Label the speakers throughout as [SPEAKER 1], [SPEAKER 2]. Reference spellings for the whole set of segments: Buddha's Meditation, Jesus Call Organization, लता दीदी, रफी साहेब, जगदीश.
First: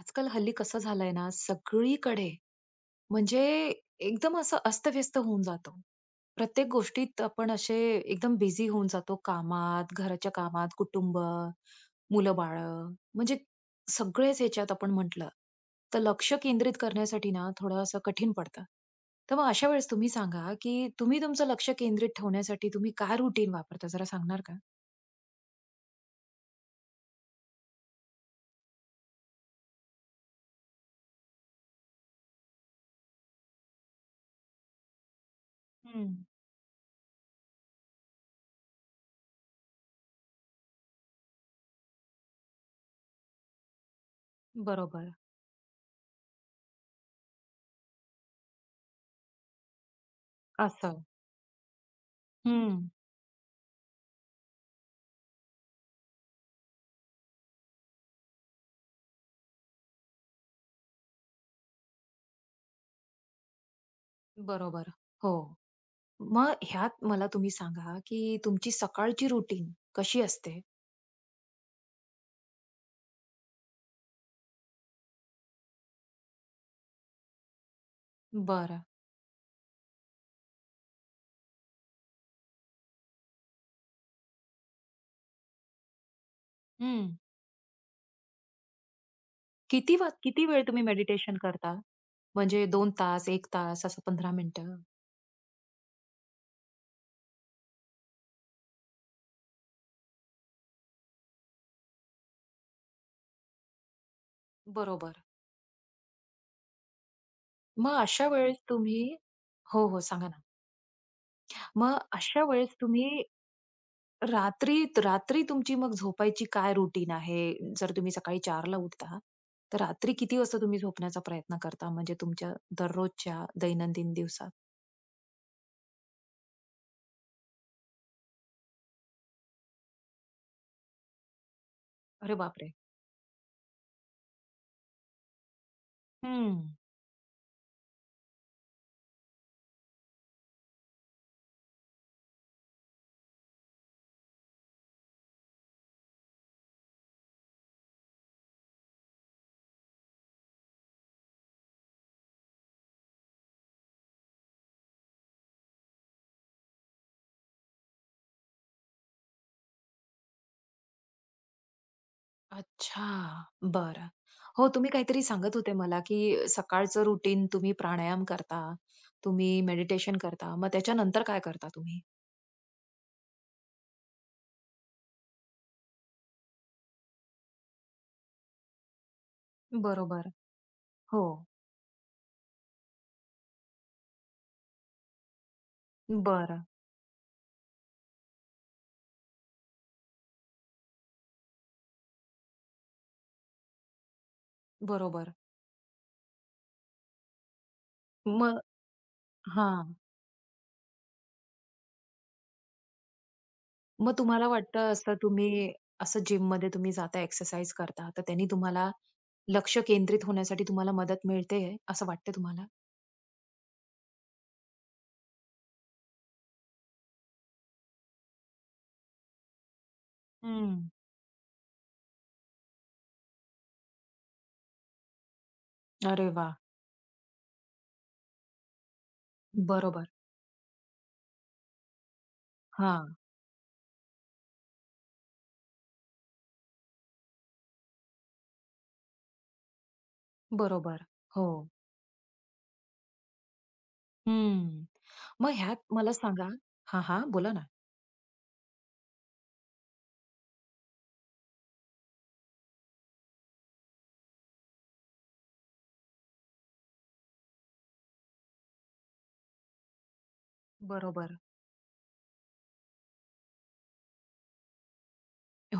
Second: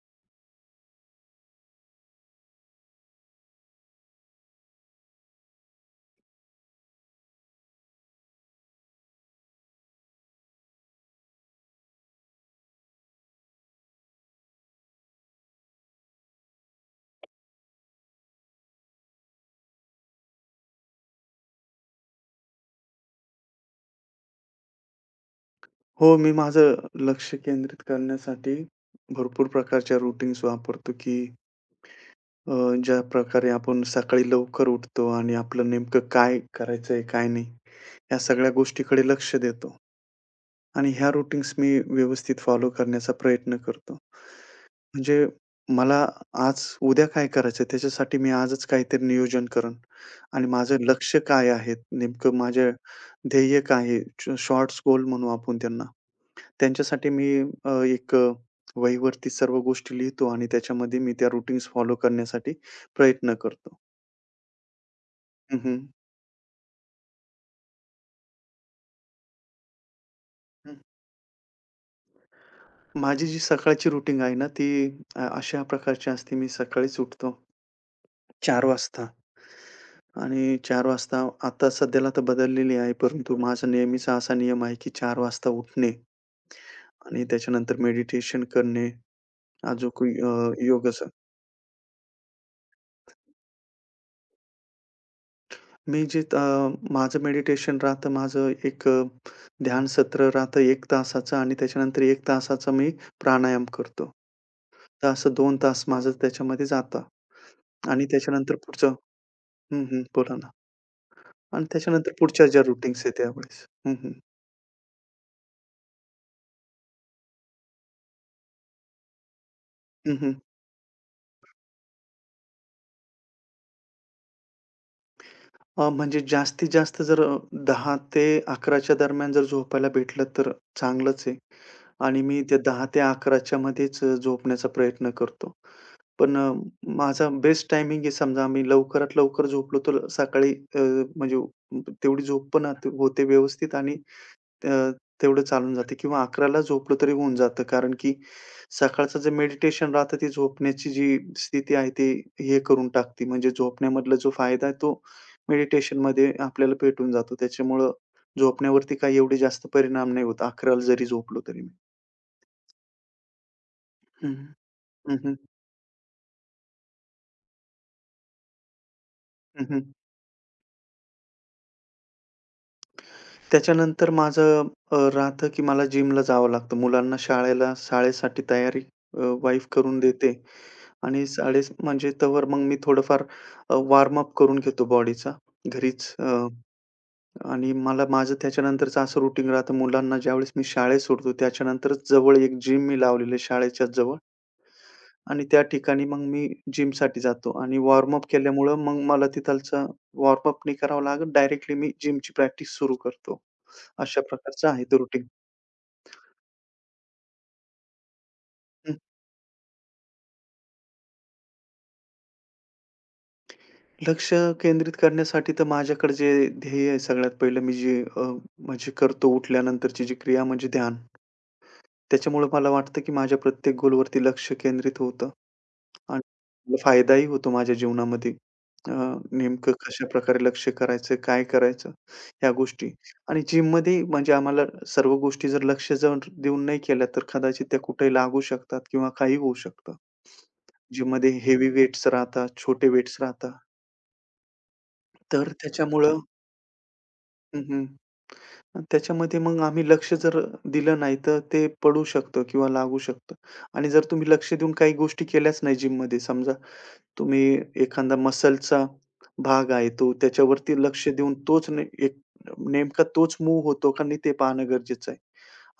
[SPEAKER 1] आजकाल हल्ली कसं झालंय ना, सगळीकडे म्हणजे एकदम असं अस्तव्यस्त होऊन जातो. प्रत्येक गोष्टीत आपण असे एकदम बिझी होऊन जातो कामात, घराच्या कामात, कुटुंब, मुलं-बाळं सगळेच ह्याच्यात आपण म्हटलं, तर लक्ष केंद्रित करण्यासाठी ना थोडं असं कठीण पडतं. तर मग अशा वेळेस तुम्ही सांगा, की तुम्ही तुमचं लक्ष केंद्रित ठेवण्यासाठी तुम्ही काय रुटीन वापरता जरा सांगणार का?
[SPEAKER 2] हो, मी माझं लक्ष केंद्रित करण्यासाठी भरपूर प्रकारच्या रूटीन्स वापरतो, की अ, ज्या प्रकारे आपण सकाळी लवकर उठतो आणि आपलं नेमकं
[SPEAKER 1] हं,
[SPEAKER 2] काय करायचंय, काय नाही, या सगळ्या गोष्टीकडे लक्ष देतो आणि ह्या रूटीन्स मी व्यवस्थित फॉलो करण्याचा प्रयत्न करतो.
[SPEAKER 1] बरोबर
[SPEAKER 2] म्हणजे मला आज, उद्या काय करायचंय, त्याच्यासाठी मी आजच काहीतरी नियोजन करेन आणि माझं
[SPEAKER 1] असं.
[SPEAKER 2] लक्ष काय आहे, नेमकं माझं
[SPEAKER 1] हं,
[SPEAKER 2] ध्येय काय आहे, शॉर्ट्स गोल म्हणू आपण त्यांना. त्यांच्यासाठी मी अ, एक अ, वहीवरती सर्व गोष्टी लिहितो आणि त्याच्यामध्ये मी त्या रूटीन्स फॉलो करण्यासाठी प्रयत्न करतो.
[SPEAKER 1] बरोबर. हो.
[SPEAKER 2] हं, हं.
[SPEAKER 1] मग ह्यात मला तुम्ही सांगा, की तुमची सकाळची रुटीन कशी असते?
[SPEAKER 2] हं. माझी जी सकाळची रूटीन आहे ना, ती अशा प्रकारची असते. मी सकाळीच उठतो चार
[SPEAKER 1] बरं.
[SPEAKER 2] वाजता आणि 4:00 वाजता आता सध्याला तर बदललेली आहे, परंतु माझा नेहमीचा असा नियम आहे, की 4:00 वाजता उठणे
[SPEAKER 1] हं.
[SPEAKER 2] आणि त्याच्यानंतर मेडिटेशन करणे, अजून
[SPEAKER 1] किती वेळ तुम्ही
[SPEAKER 2] योग
[SPEAKER 1] मेडिटेशन करता? म्हणजे 2 तास, एक तास असं 15 मिनिटं?
[SPEAKER 2] मी जे माझं मेडिटेशन राहतं, माझं ध्यान सत्र राहतं 1 तासाचं आणि त्याच्यानंतर 1 तासाचा मी प्राणायाम करतो. तर
[SPEAKER 1] बरोबर.
[SPEAKER 2] असं 2 तास माझं त्याच्यामध्ये जातं.
[SPEAKER 1] मग
[SPEAKER 2] आणि
[SPEAKER 1] अशा
[SPEAKER 2] त्याच्यानंतर
[SPEAKER 1] वेळेस
[SPEAKER 2] पुढचं
[SPEAKER 1] तुम्ही हो,
[SPEAKER 2] हं,
[SPEAKER 1] हो,
[SPEAKER 2] हं.
[SPEAKER 1] सांगा
[SPEAKER 2] बोला
[SPEAKER 1] ना.
[SPEAKER 2] ना. आणि
[SPEAKER 1] मग
[SPEAKER 2] त्याच्यानंतर
[SPEAKER 1] अशा
[SPEAKER 2] पुढच्या ज्या
[SPEAKER 1] वेळेस
[SPEAKER 2] रूटीन्स आहेत
[SPEAKER 1] तुम्ही
[SPEAKER 2] त्यावेळेस. हं, हं.
[SPEAKER 1] रात्री रात्री तुमची मग झोपायची काय रुटीन आहे? जर तुम्ही सकाळी 4:00 उठता, तर रात्री
[SPEAKER 2] हं, हं.
[SPEAKER 1] किती वाजता तुम्ही झोपण्याचा प्रयत्न करता? म्हणजे तुमच्या दररोजच्या दैनंदिन दिवसात?
[SPEAKER 2] म्हणजे जास्तीत जास्त जर 10 ते 11 दरम्यान जर झोपायला भेटलं तर चांगलंच आहे. आणि
[SPEAKER 1] अरे
[SPEAKER 2] मी त्या
[SPEAKER 1] बापरे!
[SPEAKER 2] 10 ते 11 मध्येच झोपण्याचा प्रयत्न करतो. पण
[SPEAKER 1] हं.
[SPEAKER 2] माझा बेस्ट टायमिंग आहे समजा आम्ही लवकरात लवकर झोपलो तर सकाळी म्हणजे तेवढी झोप पण आत होते व्यवस्थित आणि अ, तेवढं चालून जाते किंवा 11:00ला झोपलो तरी होऊन जातं. कारण की सकाळचं जे मेडिटेशन राहतं ती झोपण्याची जी स्थिती आहे ती हे करून टाकते. म्हणजे झोपण्यामधला जो फायदा आहे तो मेडिटेशनमध्ये आपल्याला भेटून जातो. त्याच्यामुळं झोपण्यावरती काही एवढे जास्त परिणाम नाही होत 11:00ला जरी झोपलो तरी मी.
[SPEAKER 1] अच्छा. बरं.
[SPEAKER 2] हं, हं.
[SPEAKER 1] हो, तुम्ही
[SPEAKER 2] हं,
[SPEAKER 1] काहीतरी
[SPEAKER 2] हं.
[SPEAKER 1] सांगत होते मला, की सकाळचं रुटीन तुम्ही प्राणायाम करता, तुम्ही मेडिटेशन करता. मग त्याच्यानंतर काय करता तुम्ही?
[SPEAKER 2] त्याच्यानंतर माझं राहतं की मला जिमला जावं लागतं. मुलांना शाळेला शाळेसाठी तयारी वाईफ करून
[SPEAKER 1] बरोबर.
[SPEAKER 2] देते
[SPEAKER 1] हो.
[SPEAKER 2] आणि साडे म्हणजे तोवर मग मी थोडंफार वॉर्म अप करून घेतो बॉडीचा घरीच
[SPEAKER 1] बरं.
[SPEAKER 2] आणि मला माझं त्याच्यानंतरचं असं रुटीन राहतं मुलांना ज्यावेळेस मी शाळेत सोडतो त्याच्यानंतरच जवळ एक जिम मी लावलेली आहे शाळेच्या जवळ
[SPEAKER 1] बरोबर.
[SPEAKER 2] आणि त्या ठिकाणी मग मी जिमसाठी जातो आणि वॉर्म अप
[SPEAKER 1] मग
[SPEAKER 2] केल्यामुळं मग मला तिथलचा
[SPEAKER 1] हां.
[SPEAKER 2] वॉर्म अप नाही करावं लागत, डायरेक्टली मी जिमची प्रॅक्टिस सुरू करतो.
[SPEAKER 1] मग
[SPEAKER 2] अशा
[SPEAKER 1] तुम्हाला
[SPEAKER 2] प्रकारचं आहे
[SPEAKER 1] वाटतं
[SPEAKER 2] ते
[SPEAKER 1] असं
[SPEAKER 2] रुटीन.
[SPEAKER 1] तुम्ही असं जिममध्ये तुम्ही जाता, एक्सरसाइज करता, तर त्यांनी तुम्हाला
[SPEAKER 2] हं.
[SPEAKER 1] लक्ष केंद्रित होण्यासाठी तुम्हाला मदत मिळते असं वाटतं तुम्हाला?
[SPEAKER 2] लक्ष केंद्रित करण्यासाठी तर माझ्याकडे जे ध्येय आहे सगळ्यात पहिलं मी जे म्हणजे करतो उठल्यानंतरची जी क्रिया म्हणजे
[SPEAKER 1] हं.
[SPEAKER 2] ध्यान. त्याच्यामुळे मला वाटतं की माझ्या प्रत्येक गोलवरती लक्ष केंद्रित होतं. आणि
[SPEAKER 1] अरे वाह!
[SPEAKER 2] मला फायदाही होतो माझ्या जीवनामध्ये. अ, नेमकं
[SPEAKER 1] बरोबर.
[SPEAKER 2] कशाप्रकारे लक्ष करायचं, काय करायचं ह्या गोष्टी.
[SPEAKER 1] हां.
[SPEAKER 2] आणि जिममध्ये म्हणजे आम्हाला सर्व गोष्टी जर लक्ष जर देऊन नाही केल्या, तर कदाचित त्या कुठेही लागू शकतात किंवा काही होऊ शकतं.
[SPEAKER 1] बरोबर.
[SPEAKER 2] जिममध्ये
[SPEAKER 1] हो.
[SPEAKER 2] हेवी वेट्स राहतात, छोटे वेट्स राहतात.
[SPEAKER 1] हं.
[SPEAKER 2] तर
[SPEAKER 1] मग ह्यात मला
[SPEAKER 2] त्याच्यामुळं
[SPEAKER 1] सांगा हां, हां. बोला
[SPEAKER 2] हं,
[SPEAKER 1] ना.
[SPEAKER 2] हं. त्याच्यामध्ये मग आम्ही लक्ष जर दिलं नाही, तर ते पडू शकतं किंवा लागू शकतं. आणि जर तुम्ही लक्ष देऊन काही गोष्टी केल्याच नाही जिममध्ये समजा तुम्ही एखादा मसलचा भाग आहे तो त्याच्यावरती लक्ष देऊन
[SPEAKER 1] बरोबर.
[SPEAKER 2] तोच ने एक नेमका तोच मूव्ह होतो का नाही ते पाहणं गरजेचं आहे.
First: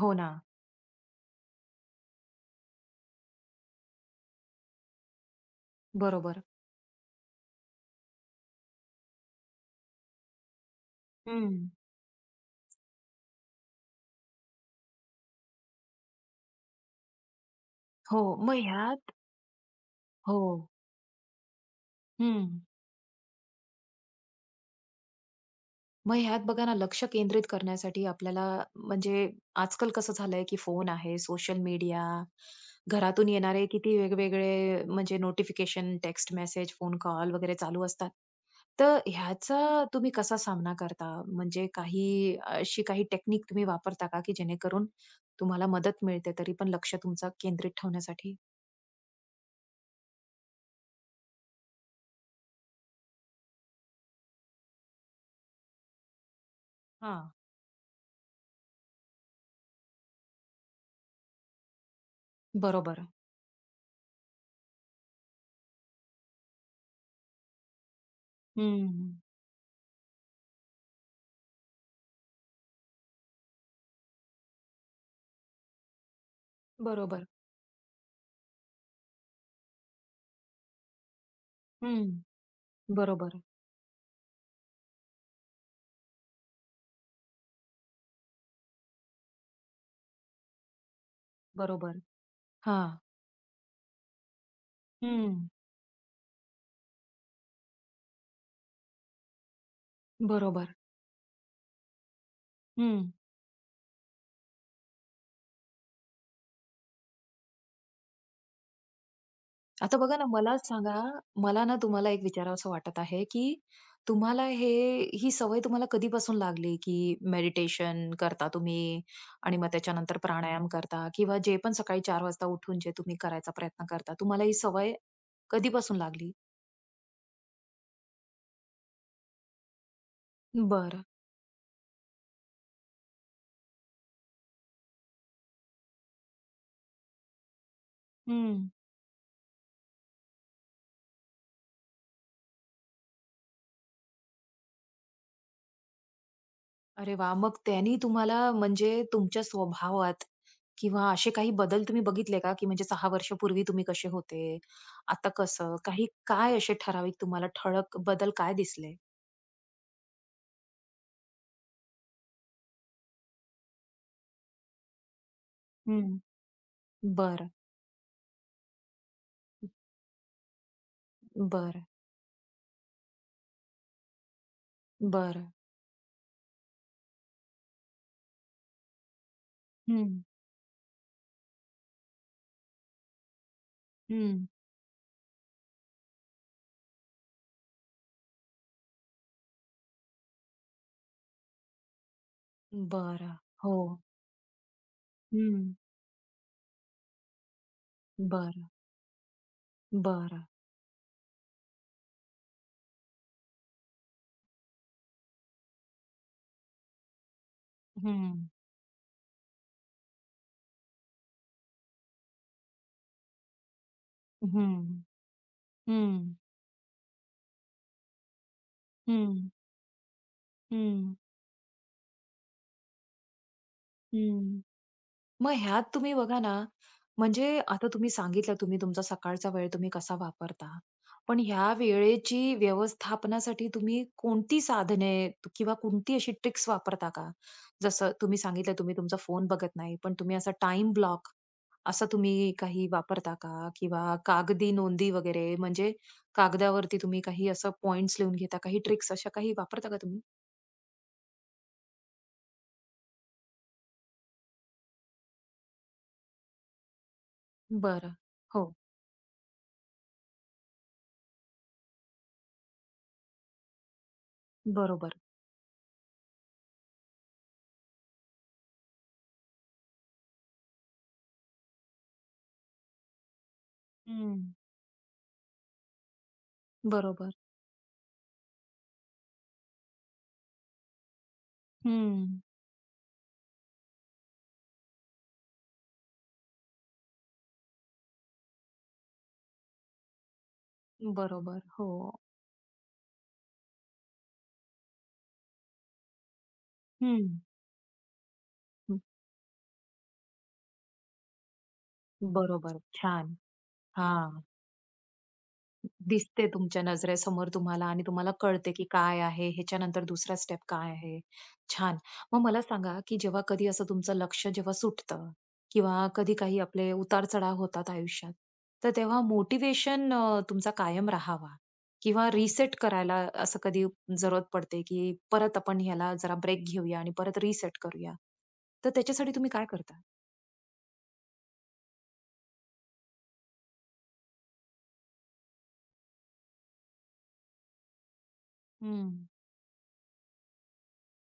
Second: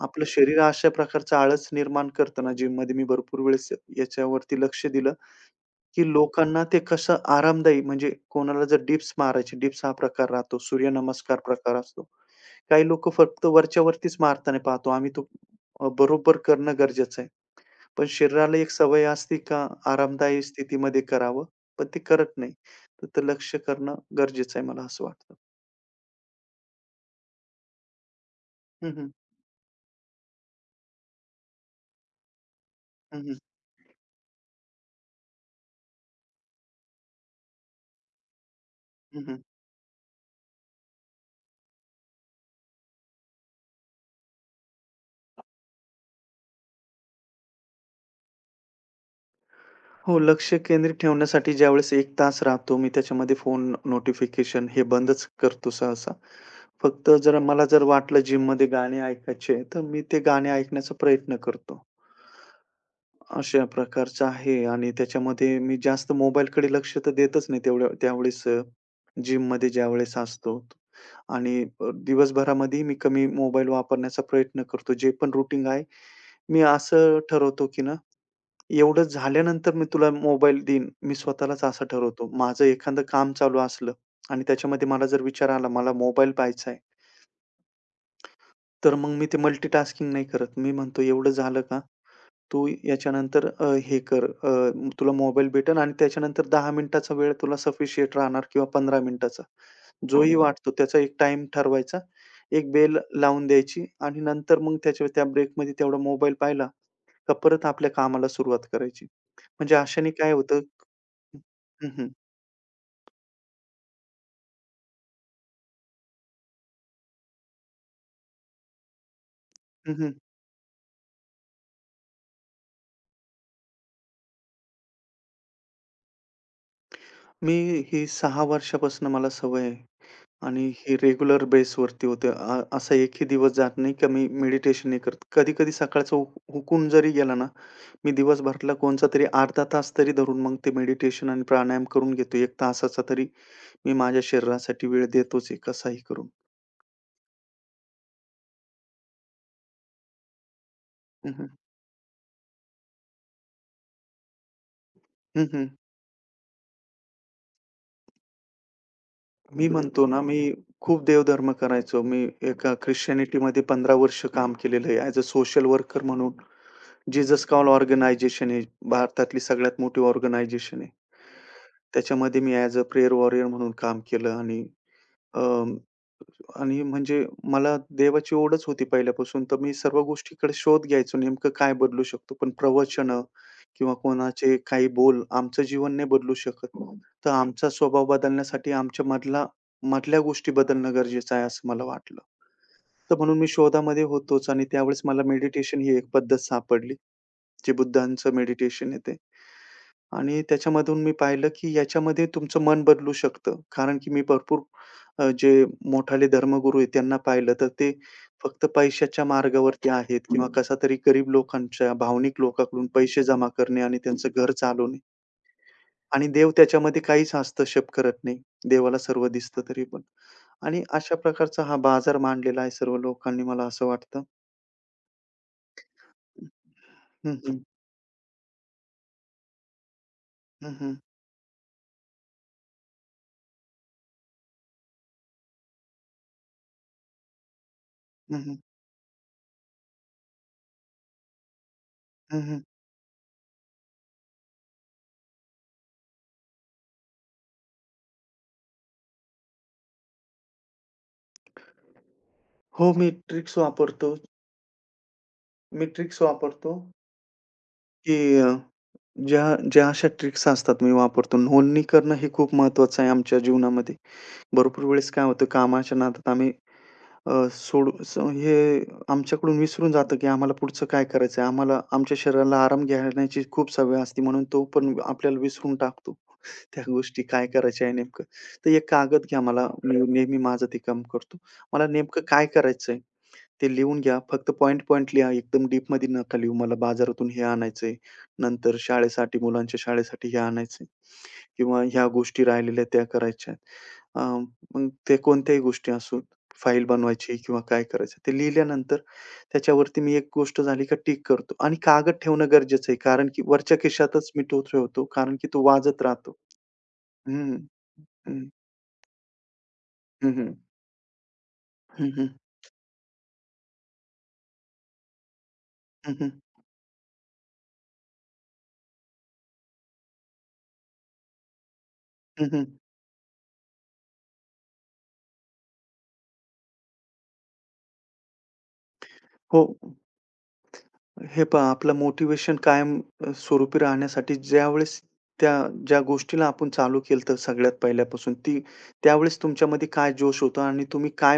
[SPEAKER 1] हो
[SPEAKER 2] आपलं
[SPEAKER 1] ना.
[SPEAKER 2] शरीर अशा प्रकारचा आळस निर्माण करतं ना जिममध्ये मी भरपूर वेळेस याच्यावरती लक्ष दिलं, की
[SPEAKER 1] बरोबर.
[SPEAKER 2] लोकांना ते कसं आरामदायी म्हणजे कोणाला जर डिप्स मारायची डिप्स हा प्रकार राहतो. सूर्यनमस्कार
[SPEAKER 1] हं.
[SPEAKER 2] प्रकार असतो. काही लोकं फक्त वरच्या वरतीच मारताना पाहतो. आम्ही तो बरोबर करणं गरजेचं आहे. पण
[SPEAKER 1] हो. मग
[SPEAKER 2] शरीराला एक
[SPEAKER 1] ह्यात
[SPEAKER 2] सवय असते का
[SPEAKER 1] हो.
[SPEAKER 2] आरामदायी स्थितीमध्ये करावं, पण ते करत नाही.
[SPEAKER 1] हं.
[SPEAKER 2] तर ते लक्ष करणं गरजेचं आहे मला असं वाटतं.
[SPEAKER 1] मग ह्यात बघा ना लक्ष केंद्रित करण्यासाठी आपल्याला
[SPEAKER 2] हं, हं.
[SPEAKER 1] म्हणजे आजकाल कसं झालंय की फोन आहे, सोशल मीडिया,
[SPEAKER 2] हं,
[SPEAKER 1] घरातून
[SPEAKER 2] हं.
[SPEAKER 1] येणारे किती वेगवेगळे म्हणजे notification, text message, phone call वगैरे चालू असतात. तर
[SPEAKER 2] हं, हं.
[SPEAKER 1] ह्याचा तुम्ही कसा सामना करता? म्हणजे काही अशी काही टेक्निक तुम्ही वापरता का, की जेणेकरून तुम्हाला मदत मिळते तरी पण लक्ष तुमचं केंद्रित ठेवण्यासाठी?
[SPEAKER 2] हो, लक्ष केंद्रित ठेवण्यासाठी ज्यावेळेस 1 तास राहतो मी त्याच्यामध्ये फोन नोटिफिकेशन हे बंदच करतो सहसा. फक्त
[SPEAKER 1] हां.
[SPEAKER 2] जर मला जर वाटलं जिममध्ये गाणे ऐकायचे, तर मी ते गाणे ऐकण्याचा प्रयत्न करतो.
[SPEAKER 1] बरोबर.
[SPEAKER 2] अशा प्रकारचं आहे आणि त्याच्यामध्ये मी जास्त मोबाईलकडे लक्ष तर देतच नाही तेवढ्या त्यावेळेस
[SPEAKER 1] हं.
[SPEAKER 2] जिममध्ये ज्यावेळेस असतो आणि दिवसभरामध्ये मी कमी मोबाईल वापरण्याचा प्रयत्न करतो. जे पण रुटीन आहे, मी असं
[SPEAKER 1] बरोबर.
[SPEAKER 2] ठरवतो की ना, एवढं झाल्यानंतर मी तुला मोबाईल देईन. मी स्वतःलाच असं
[SPEAKER 1] हं.
[SPEAKER 2] ठरवतो. माझं एखादं काम
[SPEAKER 1] बरोबर.
[SPEAKER 2] चालू असलं आणि त्याच्यामध्ये मला जर विचार आला, मला मोबाईल पाहायचा आहे, तर मग मी ते मल्टीटास्किंग नाही करत. मी म्हणतो एवढं झालं का
[SPEAKER 1] बरोबर.
[SPEAKER 2] तू
[SPEAKER 1] हां.
[SPEAKER 2] याच्यानंतर अ, हे कर अ, तुला
[SPEAKER 1] हं.
[SPEAKER 2] मोबाईल भेटेल आणि त्याच्यानंतर 10 मिनिटाचा वेळ तुला सफिशियंट राहणार किंवा 15 मिनिटाचा. जोही वाटतो
[SPEAKER 1] बरोबर.
[SPEAKER 2] त्याचा एक टाइम ठरवायचा. एक बेल
[SPEAKER 1] हं.
[SPEAKER 2] लावून द्यायची आणि नंतर मग त्याच्या त्या ब्रेकमध्ये तेवढा मोबाईल पाहिला, का परत आपल्या कामाला सुरुवात करायची. म्हणजे
[SPEAKER 1] आता
[SPEAKER 2] अशाने
[SPEAKER 1] बघा ना,
[SPEAKER 2] काय
[SPEAKER 1] मला
[SPEAKER 2] होतं
[SPEAKER 1] सांगा, मला ना
[SPEAKER 2] हं, हं.
[SPEAKER 1] तुम्हाला एक विचारावसं वाटत आहे, की तुम्हाला हे ही सवय तुम्हाला कधीपासून लागली, की मेडिटेशन करता तुम्ही आणि मग
[SPEAKER 2] हं, हं.
[SPEAKER 1] त्याच्यानंतर प्राणायाम करता किंवा जे पण सकाळी 4 वाजता उठून जे तुम्ही करायचा प्रयत्न करता, तुम्हाला ही सवय कधीपासून लागली?
[SPEAKER 2] मी ही 6 वर्षापासून मला सवय आहे आणि ही
[SPEAKER 1] बरं.
[SPEAKER 2] रेग्युलर बेसवरती होते. असा एकही दिवस जात नाही, का मी मेडिटेशन नाही करत. कधी-कधी सकाळचं हुकून जरी गेला ना, मी
[SPEAKER 1] हं.
[SPEAKER 2] दिवसभरातला कोणचा तरी अर्धा तास तरी धरून मग ते मेडिटेशन आणि प्राणायाम करून घेतो. एक तासाचा तरी मी माझ्या शरीरासाठी वेळ देतोच आहे कसाही करून.
[SPEAKER 1] अरे वाह! मग त्यांनी तुम्हाला म्हणजे तुमच्या स्वभावात किंवा असे
[SPEAKER 2] हं, हं.
[SPEAKER 1] काही बदल तुम्ही बघितले का? की म्हणजे 6 वर्षापूर्वी तुम्ही कसे होते, आता
[SPEAKER 2] हं, हं.
[SPEAKER 1] कसं? काही काय असे ठराविक तुम्हाला ठळक बदल काय दिसले?
[SPEAKER 2] मी म्हणतो ना, मी खूप देवधर्म करायचो. मी एका ख्रिश्चनिटीमध्ये 15 वर्ष काम केलेलं आहे ॲज अ सोशल वर्कर
[SPEAKER 1] हं.
[SPEAKER 2] म्हणून. जीसस
[SPEAKER 1] बरं,
[SPEAKER 2] कॉल ऑर्गनायझेशन आहे. भारतातली सगळ्यात मोठी ऑर्गनायझेशन आहे.
[SPEAKER 1] बरं,
[SPEAKER 2] त्याच्यामध्ये मी ॲज अ प्रेयर वॉरियर म्हणून काम केलं आणि
[SPEAKER 1] बरं.
[SPEAKER 2] अं, आणि म्हणजे मला देवाची ओढच होती पहिल्यापासून, तर मी सर्व
[SPEAKER 1] हं,
[SPEAKER 2] गोष्टीकडे शोध घ्यायचो, नेमकं काय बदलू शकतो? पण प्रवचन किंवा
[SPEAKER 1] हं.
[SPEAKER 2] कोणाचे काही बोल आमचं जीवन नाही बदलू शकत. तर आमचा स्वभाव बदलण्यासाठी आमच्या मधला मधल्या गोष्टी बदलणं गरजेचं आहे, असं मला वाटलं. तर
[SPEAKER 1] बरं.
[SPEAKER 2] म्हणून मी
[SPEAKER 1] हो.
[SPEAKER 2] शोधामध्ये होतोच आणि त्यावेळेस मला
[SPEAKER 1] हं.
[SPEAKER 2] मेडिटेशन ही एक पद्धत सापडली, जे बुद्धांचं
[SPEAKER 1] बरं,
[SPEAKER 2] मेडिटेशन आहे आणि
[SPEAKER 1] बरं.
[SPEAKER 2] त्याच्यामधून मी पाहिलं, की याच्यामध्ये तुमचं मन बदलू शकतं. कारण की मी भरपूर जे मोठाले धर्मगुरू आहेत त्यांना पाहिलं, तर ते
[SPEAKER 1] हं,
[SPEAKER 2] फक्त पैशाच्या मार्गावरती आहेत किंवा कसातरी गरीब लोकांच्या, भावनिक लोकांकडून पैसे जमा करणे आणि त्यांचं घर चालवणे
[SPEAKER 1] हं,
[SPEAKER 2] आणि
[SPEAKER 1] हं,
[SPEAKER 2] देव त्याच्यामध्ये काहीच हस्तक्षेप करत नाही. देवाला सर्व
[SPEAKER 1] हं,
[SPEAKER 2] दिसतं तरी पण आणि
[SPEAKER 1] हं,
[SPEAKER 2] अशा प्रकारचा हा बाजार मांडलेला आहे सर्व लोकांनी मला असं वाटतं.
[SPEAKER 1] हं. मग ह्यात तुम्ही बघा ना,
[SPEAKER 2] हं,
[SPEAKER 1] म्हणजे
[SPEAKER 2] हं.
[SPEAKER 1] आता तुम्ही सांगितलं तुम्ही तुमचा सकाळचा वेळ तुम्ही कसा
[SPEAKER 2] हं,
[SPEAKER 1] वापरता.
[SPEAKER 2] हं.
[SPEAKER 1] पण ह्या वेळेची व्यवस्थापनासाठी तुम्ही कोणती साधने तु- किंवा कोणती अशी ट्रिक्स वापरता का? जसं तुम्ही
[SPEAKER 2] हं, हं.
[SPEAKER 1] सांगितलं तुम्ही तुमचा फोन बघत नाही, पण तुम्ही असा टाईम ब्लॉक असं तुम्ही काही वापरता का? किंवा कागदी नोंदी वगैरे कागदावरती तुम्ही काही असं पॉइंट्स लिहून घेता, काही ट्रिक्स अशा काही वापरता का तुम्ही?
[SPEAKER 2] हो, मी ट्रिक्स वापरतो,
[SPEAKER 1] बरं.
[SPEAKER 2] की
[SPEAKER 1] हो,
[SPEAKER 2] ज्या ज्या अशा ट्रिक्स असतात मी वापरतो. नोंदणी करणं हे खूप महत्त्वाचं आहे आमच्या जीवनामध्ये. भरपूर वेळेस
[SPEAKER 1] बरोबर.
[SPEAKER 2] काय होतं कामाच्या नादात आम्ही अ, सोडू स हे आमच्याकडून विसरून जातं, की आम्हाला पुढचं काय करायचं आहे. आम्हाला आमच्या शरीराला आराम घेण्याची खूप सवय असते
[SPEAKER 1] हं.
[SPEAKER 2] म्हणून तो पण आपल्याला विसरून टाकतो. त्या गोष्टी
[SPEAKER 1] बरोबर.
[SPEAKER 2] काय करायच्या आहे नेमकं. तर एक कागद घ्या मला, मी नेहमी माझं ते काम करतो. मला नेमकं
[SPEAKER 1] हं.
[SPEAKER 2] काय करायचंय? ते लिहून घ्या. फक्त पॉइंट-पॉइंट लिहा. एकदम डीप डीपमध्ये नका लिहू. मला बाजारातून हे आणायचंय, नंतर शाळेसाठी मुलांच्या शाळेसाठी हे आणायचंय
[SPEAKER 1] बरोबर.
[SPEAKER 2] किंवा
[SPEAKER 1] हो.
[SPEAKER 2] ह्या गोष्टी राहिलेल्या त्या करायच्या आहेत. मग ते कोणत्याही गोष्टी असो, फाईल
[SPEAKER 1] हं.
[SPEAKER 2] बनवायची किंवा काय करायचं. ते लिहिल्यानंतर
[SPEAKER 1] हं.
[SPEAKER 2] त्याच्यावरती मी एक गोष्ट झाली का टिक करतो आणि कागद ठेवणं
[SPEAKER 1] बरोबर.
[SPEAKER 2] गरजेचं आहे. कारण
[SPEAKER 1] छान.
[SPEAKER 2] की वरच्या खिशातच
[SPEAKER 1] हां.
[SPEAKER 2] मी तो ठेवतो. कारण की तो वाजत राहतो.
[SPEAKER 1] दिसते तुमच्या
[SPEAKER 2] हं,
[SPEAKER 1] नजरेसमोर
[SPEAKER 2] हं,
[SPEAKER 1] तुम्हाला आणि तुम्हाला
[SPEAKER 2] हं, हं.
[SPEAKER 1] कळते, की काय आहे, ह्याच्यानंतर
[SPEAKER 2] हं,
[SPEAKER 1] दुसरा
[SPEAKER 2] हं.
[SPEAKER 1] स्टेप काय आहे. छान.
[SPEAKER 2] हं, हं.
[SPEAKER 1] मग मला सांगा, की जेव्हा कधी असं तुमचं लक्ष जेव्हा सुटतं किंवा कधी काही आपले उतार-चढाव होतात आयुष्यात, तर तेव्हा मोटिव्हेशन तुमचा कायम राहावा किंवा रिसेट करायला असं कधी जरूरत पडते, की परत आपण ह्याला जरा ब्रेक घेऊया आणि परत रिसेट करूया. तर त्याच्यासाठी तुम्ही
[SPEAKER 2] हो.
[SPEAKER 1] काय करता?
[SPEAKER 2] हे पहा, आपलं मोटिव्हेशन कायम स्वरूपी राहण्यासाठी ज्यावेळेस त्या ज्या गोष्टीला आपण चालू केलं तर सगळ्यात पहिल्यापासून ती
[SPEAKER 1] हं.
[SPEAKER 2] त्यावेळेस तुमच्यामध्ये काय जोश होता आणि तुम्ही काय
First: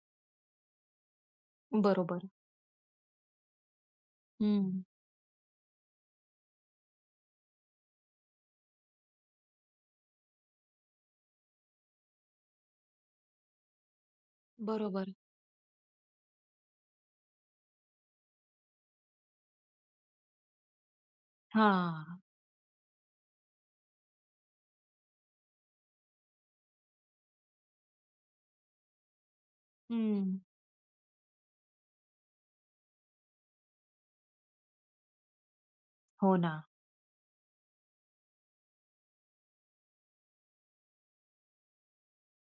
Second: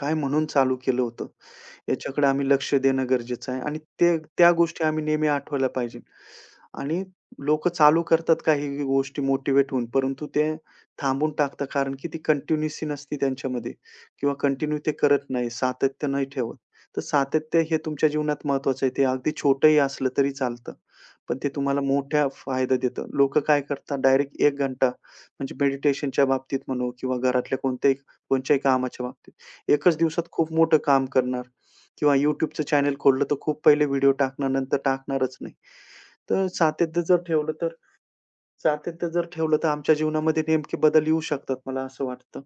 [SPEAKER 2] काय म्हणून चालू केलं होतं, याच्याकडे
[SPEAKER 1] बरोबर.
[SPEAKER 2] आम्ही लक्ष देणं गरजेचं आहे आणि ते त्या
[SPEAKER 1] हं.
[SPEAKER 2] गोष्टी आम्ही नेहमी आठवायला पाहिजे. आणि लोकं चालू करतात काही गोष्टी मोटिव्हेट होऊन, परंतु ते थांबवून टाकतात कारण की ती कंटिन्यूसी नसते त्यांच्यामध्ये किंवा कंटिन्यू ते
[SPEAKER 1] बरोबर.
[SPEAKER 2] करत नाही, सातत्य नाही ठेवत. तर सातत्य हे तुमच्या जीवनात महत्वाचं आहे. ते अगदी छोटंही असलं तरी चालतं. पण ते तुम्हाला
[SPEAKER 1] हां.
[SPEAKER 2] मोठा फायदा देतं. लोकं काय करतात डायरेक्ट एक घंटा म्हणजे मेडिटेशनच्या बाबतीत म्हणू किंवा घरातल्या कोणत्याही कोणत्याही कामाच्या बाबतीत. एकाच दिवसात
[SPEAKER 1] हं.
[SPEAKER 2] खूप मोठं काम करणार किंवा YouTubeचं चॅनेल खोललं तर खूप पहिले व्हिडिओ टाकणार, नंतर टाकणारच नाही.
[SPEAKER 1] हो
[SPEAKER 2] तर
[SPEAKER 1] ना.
[SPEAKER 2] सातत्य जर ठेवलं तर आमच्या जीवनामध्ये नेमके बदल येऊ शकतात मला असं वाटतं.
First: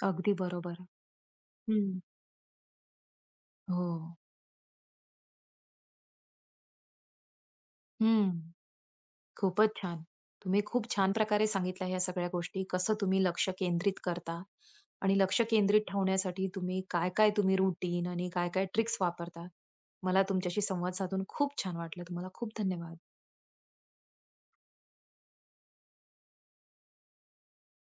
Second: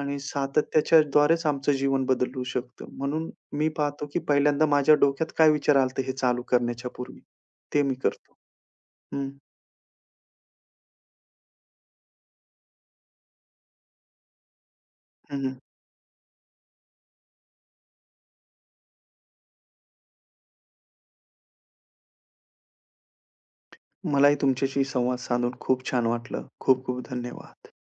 [SPEAKER 2] आणि
[SPEAKER 1] अगदी बरोबर.
[SPEAKER 2] सातत्याच्याद्वारेच आमचं
[SPEAKER 1] हं.
[SPEAKER 2] जीवन बदलू शकतं. म्हणून मी
[SPEAKER 1] हो.
[SPEAKER 2] पाहतो की पहिल्यांदा माझ्या डोक्यात काय विचार आले हे चालू करण्याच्या पूर्वी, ते मी
[SPEAKER 1] हं.
[SPEAKER 2] करतो. हं.
[SPEAKER 1] खूपच छान. तुम्ही खूप छान प्रकारे सांगितल्या ह्या सगळ्या गोष्टी. कसं तुम्ही लक्ष केंद्रित करता आणि लक्ष
[SPEAKER 2] हं, हं.
[SPEAKER 1] केंद्रित ठेवण्यासाठी तुम्ही काय-काय तुम्ही रुटीन आणि काय-काय ट्रिक्स वापरता. मला तुमच्याशी संवाद साधून खूप छान वाटलं. तुम्हाला खूप धन्यवाद.
[SPEAKER 2] मलाही तुमच्याशी संवाद साधून खूप छान वाटलं. खूप खूप धन्यवाद.